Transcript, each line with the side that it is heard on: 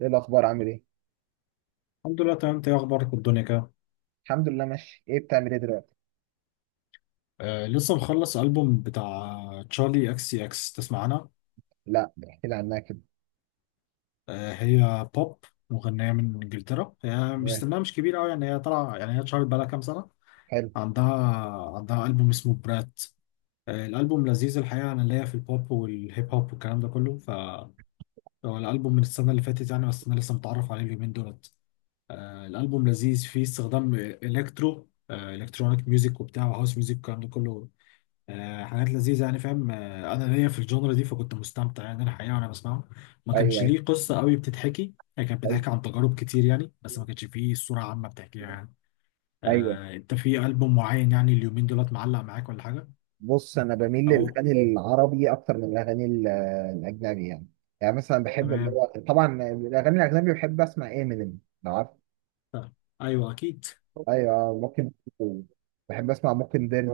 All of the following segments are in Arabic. right: ايه الاخبار؟ عامل ايه؟
left: الحمد لله، تمام. انت ايه اخبارك والدنيا كده؟
right: الحمد لله ماشي. ايه بتعمل ايه دلوقتي؟
left: لسه مخلص البوم بتاع تشارلي اكس سي اكس. تسمع عنها؟
right: لا، احكي لي عنها كده.
left: آه، هي بوب. مغنيه من انجلترا، هي مش
right: إيه،
left: سنها مش كبير قوي يعني، هي طالعه، يعني هي اتشهرت بقالها كام سنه.
right: حلو.
left: عندها عندها البوم اسمه برات. الالبوم لذيذ الحقيقه. انا ليا في البوب والهيب هوب والكلام ده كله. هو الالبوم من السنه اللي فاتت يعني، بس انا لسه متعرف عليه اليومين دولت. الالبوم لذيذ، فيه استخدام الكترونيك ميوزك وبتاع وهاوس ميوزك والكلام ده كله. حاجات لذيذة يعني، فاهم. أنا ليا في الجونرا دي، فكنت مستمتع يعني الحقيقة وأنا بسمعه. ما
right: ايوه،
left: كانش
right: ايوه،
left: ليه قصة قوي بتتحكي، هي كانت
right: ايوه،
left: بتحكي عن تجارب كتير يعني، بس ما كانش فيه صورة عامة بتحكيها يعني.
right: ايوه.
left: أنت في ألبوم معين يعني اليومين دولت معلق معاك ولا حاجة؟
right: بص، انا بميل
left: أو،
right: للاغاني العربي اكتر من الاجنبي يعني. يعني مثلا بحب اللي
left: تمام.
right: هو طبعا الاغاني الاجنبي، بحب اسمع امينيم لو عارف.
left: طيب. أيوه، أكيد.
right: ايوه ممكن، بحب اسمع ممكن ديرز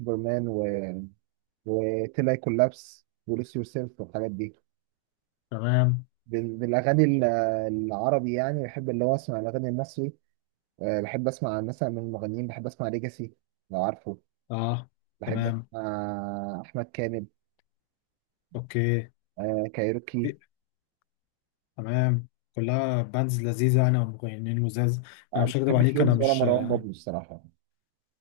right: وبرمان وتلاي كولابس ولوس يور سيلف والحاجات دي.
left: تمام.
right: بالاغاني العربي يعني بحب اللي هو اسمع الاغاني المصري. بحب اسمع مثلا من المغنيين، بحب اسمع ليجاسي لو عارفه.
left: أه.
right: بحب
left: تمام.
right: اسمع احمد كامل،
left: أوكي.
right: كايروكي.
left: تمام. كلها باندز لذيذة يعني، أو مغنيين لذاذ. أنا
right: ما
left: مش هكدب
right: بحبش
left: عليك، أنا
right: ويجز ولا
left: مش
right: مروان بابلو الصراحه.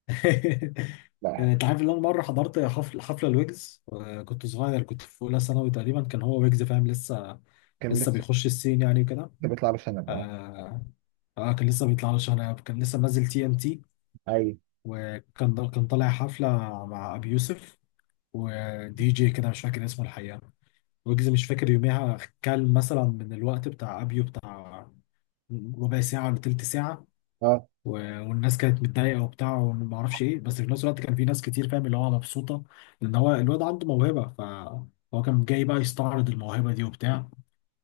right: لا،
left: انت عارف ان انا مره حضرت حفله الويجز، كنت صغير، كنت في اولى ثانوي تقريبا. كان هو ويجز فاهم لسه،
right: كان
left: لسه
right: لسه،
left: بيخش السين يعني وكده.
right: كان بيطلع باشا انا.
left: آه. كان لسه بيطلع له شنب، كان لسه منزل تي ام تي.
right: ايوه.
left: وكان طالع حفله مع ابي يوسف ودي جي كده مش فاكر اسمه الحقيقه. ويجز مش فاكر يوميها كان مثلا من الوقت بتاع ابيو بتاع ربع ساعه ولا تلت ساعه.
right: اه،
left: و... والناس كانت متضايقه وبتاع وما اعرفش ايه، بس في نفس الوقت كان في ناس كتير فاهم اللي هو مبسوطه، لان هو الواد عنده موهبه، فهو كان جاي بقى يستعرض الموهبه دي وبتاع.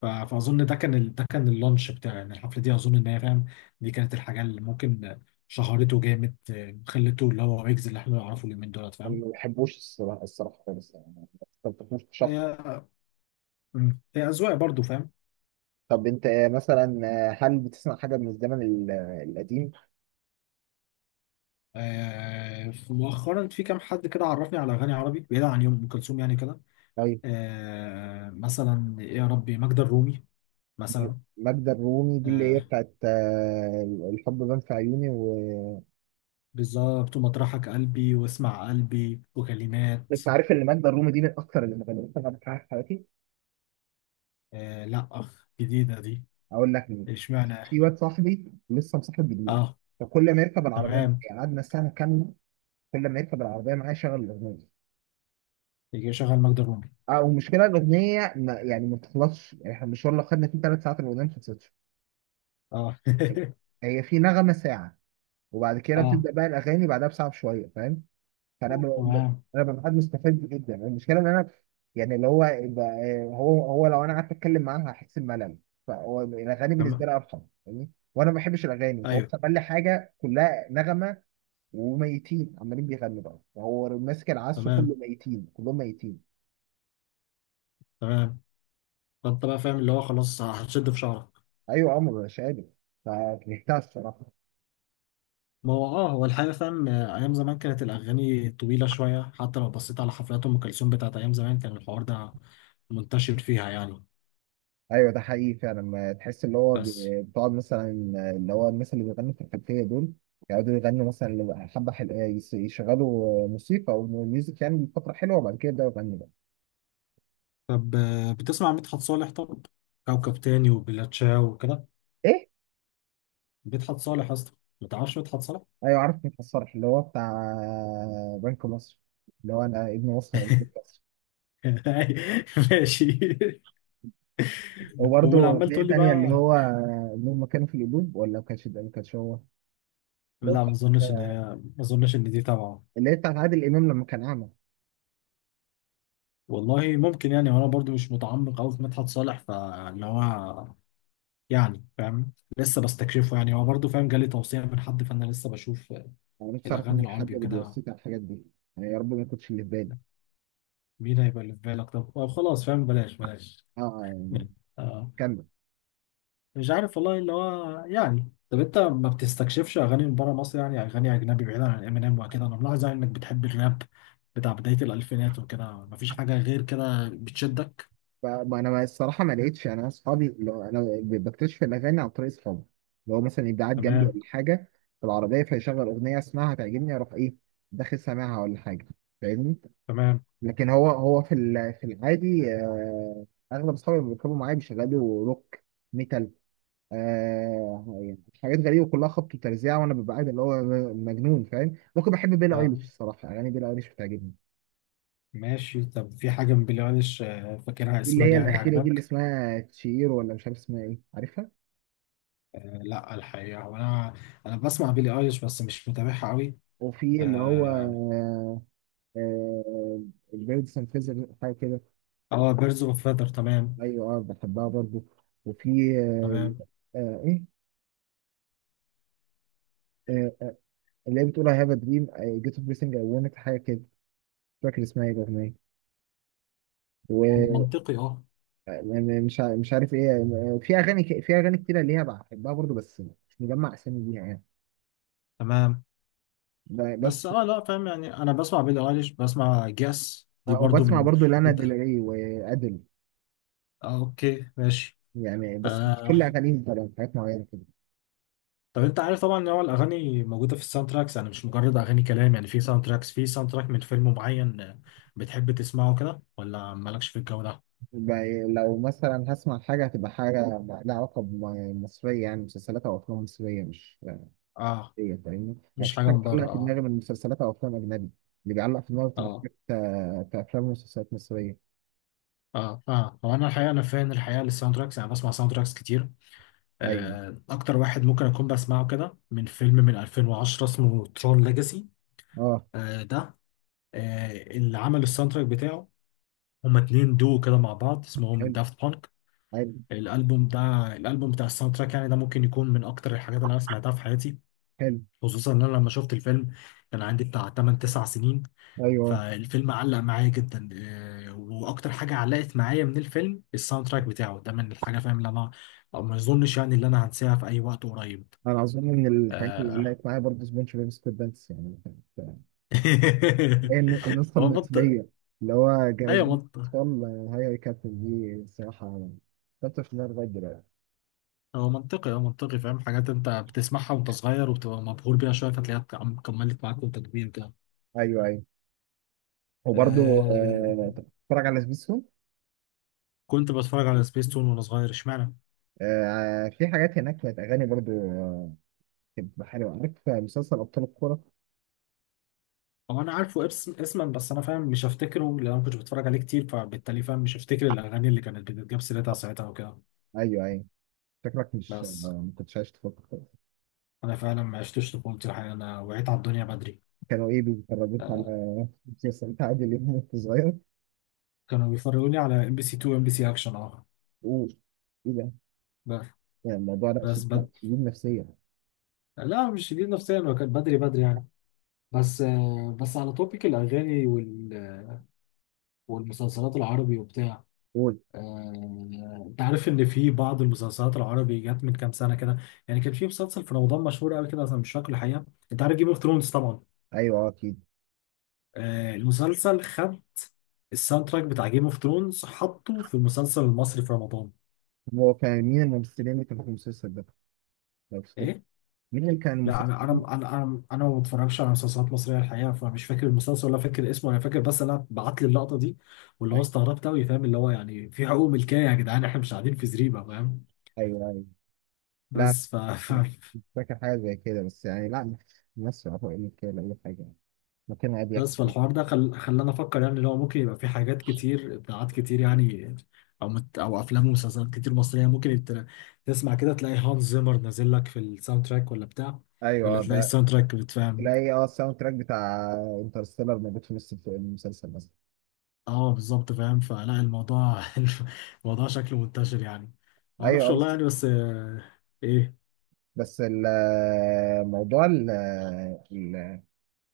left: فاظن ده كان ده كان اللانش بتاعه يعني، الحفله دي اظن ان هي فاهم، دي كانت الحاجه اللي ممكن شهرته جامد خلته اللي هو ويجز اللي احنا نعرفه اليومين دولت
right: انا
left: فاهم.
right: ما بحبوش الصراحه، الصراحه خالص يعني. ما بحبوش شخص.
left: هي مم. هي أذواق برضو فاهم.
right: طب انت مثلا، هل بتسمع حاجه من الزمن القديم؟
left: مؤخرا في كام حد كده عرفني على أغاني عربي بعيدا عن يوم أم كلثوم يعني كده.
right: ايوه.
left: مثلا إيه يا ربي، ماجدة الرومي مثلا.
right: ماجدة الرومي دي اللي هي
left: آه،
right: بتاعت الحب بان في عيوني و...
left: بالظبط. ومطرحك قلبي واسمع قلبي وكلمات.
right: انت عارف ان ماجدة الرومي دي من اكثر المغنيين اللي مغنيين انا بحبها في حياتي.
left: آه، لا أخ، جديدة دي.
right: اقول لك مين؟
left: اشمعنى؟
right: في واد صاحبي لسه مصاحب جديد،
left: اه.
right: فكل ما يركب العربيه معايا،
left: تمام.
right: يعني قعدنا سنه كامله، كل ما يركب العربيه معايا يشغل الاغنيه.
left: يجي يشغل ماجدة الرومي.
right: اه، والمشكله الاغنيه ما، يعني ما بتخلصش. يعني احنا المشوار اللي خدنا فيه ثلاث ساعات الاغنيه ما خلصتش.
left: اه
right: هي في نغمه ساعه، وبعد كده
left: اه.
right: بتبدا بقى الاغاني بعدها بساعه بشويه فاهم. فانا ب... ب-
left: تمام.
right: انا ببقى قاعد مستفاد جدا، المشكله ان انا، يعني هو لو انا قعدت اتكلم معاها هحس بملل، فهو الاغاني بالنسبه
left: تمام.
right: لي ارحم. فاهمني؟ وانا ما بحبش الاغاني فهو
left: ايوه.
right: بيسمع لي حاجه كلها نغمه، وميتين عمالين بيغنوا بقى، وهو ماسك العزف كله،
left: تمام.
right: ميتين كلهم ميتين.
left: تمام. فانت بقى فاهم اللي هو خلاص هتشد في شعرك.
right: ايوه عمر مش قادر، فكرهتها الصراحه.
left: ما هو اه هو الحقيقة فاهم. أيام زمان كانت الأغاني طويلة شوية، حتى لو بصيت على حفلات أم كلثوم بتاعت أيام زمان كان الحوار ده منتشر فيها يعني.
right: ايوه ده حقيقي فعلا. ما تحس اللي هو
left: بس
right: بتقعد مثلا، اللي هو الناس اللي بيغنوا في الخلفيه دول يقعدوا يغنوا مثلا حبه حلوه، يشغلوا موسيقى او ميوزك يعني فتره حلوه، وبعد كده يبداوا يغنوا بقى.
left: طب، بتسمع عن مدحت صالح؟ طب، كوكب تاني وبلاتشاو وكده.
right: ايه.
left: مدحت صالح اصلا، ما تعرفش مدحت صالح؟
right: ايوه عارف، مين الصرح اللي هو بتاع بنك مصر، اللي هو انا ابن مصر، أنا ابن مصر.
left: ماشي. ولا
right: وبرده في
left: عمال تقول
right: إيه
left: لي
right: تانية اللي
left: بقى.
right: هو اللي هم كانوا في القلوب، ولا ما كانش ده، ما كانش هو. بس
left: لا، ما اظنش ان دي تبعه.
right: اللي هي بتاعت عادل امام لما كان اعمى.
left: والله ممكن يعني، وانا برضو مش متعمق قوي في مدحت صالح، فاللي هو يعني فاهم لسه بستكشفه يعني، هو برضو فاهم جالي توصية من حد فانا لسه بشوف
right: انا نفسي اعرف مين
left: الاغاني
right: الحد
left: العربي
right: اللي
left: وكده.
right: بيوصيك على الحاجات دي، يعني يا رب ما كنتش اللي في بالي.
left: مين هيبقى اللي في بالك؟ طب خلاص، فاهم، بلاش بلاش.
right: اه يعني. كمل.
left: مش عارف والله اللي هو يعني. طب انت ما بتستكشفش اغاني من بره مصر يعني؟ اغاني اجنبي بعيدا عن امينيم وكده، انا ملاحظ يعني انك بتحب الراب بتاع بدايه الالفينات وكده، مفيش حاجه غير كده بتشدك؟
right: ف- ما انا ما- الصراحه ما لقيتش. يعني انا اصحابي، لو انا بكتشف الاغاني عن طريق اصحابي، اللي هو مثلا يبقى قاعد جنبي ولا
left: تمام.
right: حاجه في العربيه فيشغل اغنيه، اسمعها تعجبني اروح ايه داخل سامعها ولا حاجه فاهمني.
left: تمام.
right: لكن هو في في العادي، اغلب اصحابي اللي بيركبوا معايا بيشغلوا روك ميتال، يعني حاجات غريبه كلها خبط وترزيع، وانا ببقى قاعد اللي هو مجنون فاهم. ممكن بحب بيلي ايليش
left: يعني
right: الصراحه، اغاني بيلي ايليش بتعجبني.
left: ماشي. طب في حاجه من بيلي ايليش فاكرها
right: اللي
left: اسما
right: هي
left: يعني
right: الاخيره دي اللي
left: عجبك؟
right: اسمها تشير ولا مش عارف اسمها ايه، عارفها؟
left: آه، لا الحقيقه، هو انا، انا بسمع بيلي ايليش بس مش متابعها قوي.
right: وفي اللي هو
left: اه.
right: آه البيرد سنفيزر حاجه كده.
left: بيرز اوف فيذر، تمام.
right: ايوه اه بحبها برضو. وفي
left: تمام.
right: آه ايه آه آه اللي هي بتقول I have a dream I get up everything I wanted حاجه كده، مش فاكر اسمها ايه الاغنيه.
left: منطقي، اه.
right: م- مش عارف ايه، في في اغاني كتيره ليها بحبها برضو، بس مش مجمع اسامي ليها يعني.
left: تمام. بس
right: بس
left: اه، لا فاهم يعني، انا بسمع بيلي ايليش، بسمع جاس دي برضو
right: وبسمع
left: من
right: برضو لانا ديل
left: جدا.
right: ري وادل،
left: آه، اوكي ماشي.
right: يعني بس مش كل
left: آه
right: اغانيهم طبعا، حاجات معينه كده.
left: طب انت عارف طبعا ان هو الاغاني موجوده في الساوند تراكس، يعني مش مجرد اغاني كلام يعني. في ساوند تراكس، في ساوند تراك من فيلم معين بتحب تسمعه كده ولا مالكش في الجو ده؟
right: ب- لو مثلا هسمع حاجه هتبقى حاجه لها علاقه بمصريه، يعني مسلسلات او افلام مصريه، مش
left: اه.
right: ايه فاهمني، يعني
left: مش
right: في
left: حاجه
right: حاجه
left: من بره،
right: بتعلق في دماغي من مسلسلات او افلام اجنبي. اللي بيعلق في دماغي بتبقى
left: اه
right: حاجات كافلام ومسلسلات مصريه.
left: اه هو انا الحقيقه، انا فان الحقيقه للساوند تراكس، يعني بسمع ساوند تراكس كتير.
right: ايوه
left: اكتر واحد ممكن اكون بسمعه كده من فيلم من 2010 اسمه ترون ليجاسي.
right: اه،
left: ده اللي عمل الساوند تراك بتاعه، هما اتنين دو كده مع بعض اسمهم
right: حلو
left: دافت بانك.
right: حلو
left: الالبوم ده، الالبوم بتاع الساوند تراك يعني، ده ممكن يكون من اكتر الحاجات اللي انا سمعتها في حياتي.
right: حلو.
left: خصوصا ان انا لما شفت الفيلم كان عندي بتاع 8 9 سنين،
right: ايوه،
left: فالفيلم علق معايا جدا. واكتر حاجه علقت معايا من الفيلم الساوند تراك بتاعه ده، من الحاجه فاهم اللي انا، أو ما اظنش يعني اللي انا هنساها في اي وقت قريب.
right: انا اظن من الحاجات اللي
left: آه.
right: علقت معايا برضه سبونج بوب سكويربانس يعني. كانت هي النسخه
left: ما بط...
right: المصريه اللي هو جوازين
left: ايوه.
right: اطفال. هاي يا كابتن دي الصراحه كنت في النار لغايه دلوقتي.
left: هو منطقي، هو منطقي فاهم، حاجات انت بتسمعها وانت صغير وبتبقى مبهور بيها شويه فتلاقيها كملت معاك وانت كبير كده.
right: ايوه ايوه. وبرضه
left: آه.
right: أنت بتتفرج على سبيستون.
left: كنت بتفرج على سبيس تون وانا صغير اشمعنى.
right: في حاجات هناك كانت اغاني برضه كانت بتبقى حلوه، عارف مسلسل ابطال الكوره؟
left: هو انا عارفه اسما، بس انا فاهم مش هفتكره، لان انا ما كنتش بتفرج عليه كتير فبالتالي فاهم مش هفتكر الاغاني اللي كانت بتتجاب سيرتها ساعتها وكده.
right: ايوه ايوه. شكلك مش،
left: بس
right: ما كنتش عايش تفكر.
left: انا فعلا ما عشتش طفولتي الحقيقه، انا وعيت على الدنيا بدري.
right: كانوا ايه، بيتفرجوك
left: آه.
right: على مسلسلات عادل امام وانت صغير؟
left: كانوا بيفرجوني على ام بي سي 2، ام بي سي اكشن، اه.
right: و... ايه ده؟
left: بس.
right: يعني الموضوع ده
left: بس
right: لا،
left: بد...
right: شديد نفسيا.
left: لا مش شديد نفسيا، هو كان بدري بدري يعني. بس بس على توبيك الأغاني والمسلسلات العربي وبتاع.
right: قول.
left: أنت عارف إن في بعض المسلسلات العربي جت من كام سنة كده، يعني كان في مسلسل في رمضان مشهور قوي كده أنا مش فاكر الحقيقة. أنت عارف جيم أوف ثرونز طبعا؟
right: ايوه اكيد.
left: المسلسل خد الساوند تراك بتاع جيم أوف ثرونز حطه في المسلسل المصري في رمضان.
right: هو كان مين الممثلين اللي كانوا في المسلسل ده لو تفتكر؟
left: إيه؟
right: مين اللي كان
left: لا انا
right: الممثلين؟
left: انا انا انا انا ما بتفرجش على مسلسلات مصريه الحقيقه، فمش فاكر المسلسل ولا فاكر اسمه، انا فاكر بس انا بعت لي اللقطه دي واللي هو
right: ايوه
left: استغربت قوي فاهم اللي هو يعني، في حقوق ملكيه يا جدعان، احنا مش قاعدين في زريبه فاهم.
right: ايوه ايوه. لا
left: بس ف... ف...
right: مش فاكر حاجه زي كده بس، يعني لا، ممثل عطاء اللي كده اي حاجه يعني، مكان عادي
left: بس
right: يحكي.
left: فالحوار ده خلاني افكر يعني، اللي هو ممكن يبقى في حاجات كتير، ابداعات كتير يعني، او افلام ومسلسلات كتير مصريه، ممكن انت تسمع كده تلاقي هانز زيمر نازل لك في الساوند تراك ولا بتاع،
right: ايوه
left: ولا تلاقي
right: ده
left: الساوند تراك بتفهم.
right: تلاقي الساوند تراك بتاع انترستيلر موجود في نص المسلسل مثلا.
left: اه بالظبط فاهم، فلا الموضوع الموضوع شكله منتشر يعني. ما
right: ايوه
left: اعرفش
right: اه
left: والله
right: بس.
left: يعني، بس ايه،
right: بس الموضوع،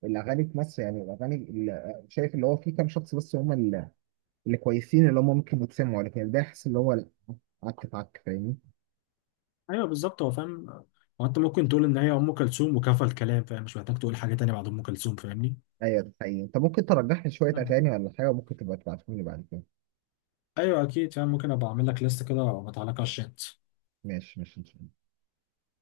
right: الاغاني في مصر يعني شايف اللي هو في كام شخص بس هم اللي كويسين اللي هم ممكن يتسمعوا، لكن ده يحس اللي هو لا، عك في عك فاهمني.
left: ايوه بالظبط هو فاهم. هو انت ممكن تقول ان هي ام كلثوم وكفى الكلام، فاهم مش محتاج تقول حاجه تانية بعد ام كلثوم فاهمني.
right: ايوه ده حقيقي، انت ممكن ترجح لي شويه اغاني ولا حاجه، ممكن تبقى تبعتهم لي بعد كده.
left: ايوه اكيد فاهم، ممكن ابقى اعمل لك ليست كده وابعتها لك على الشات.
right: ماشي ماشي.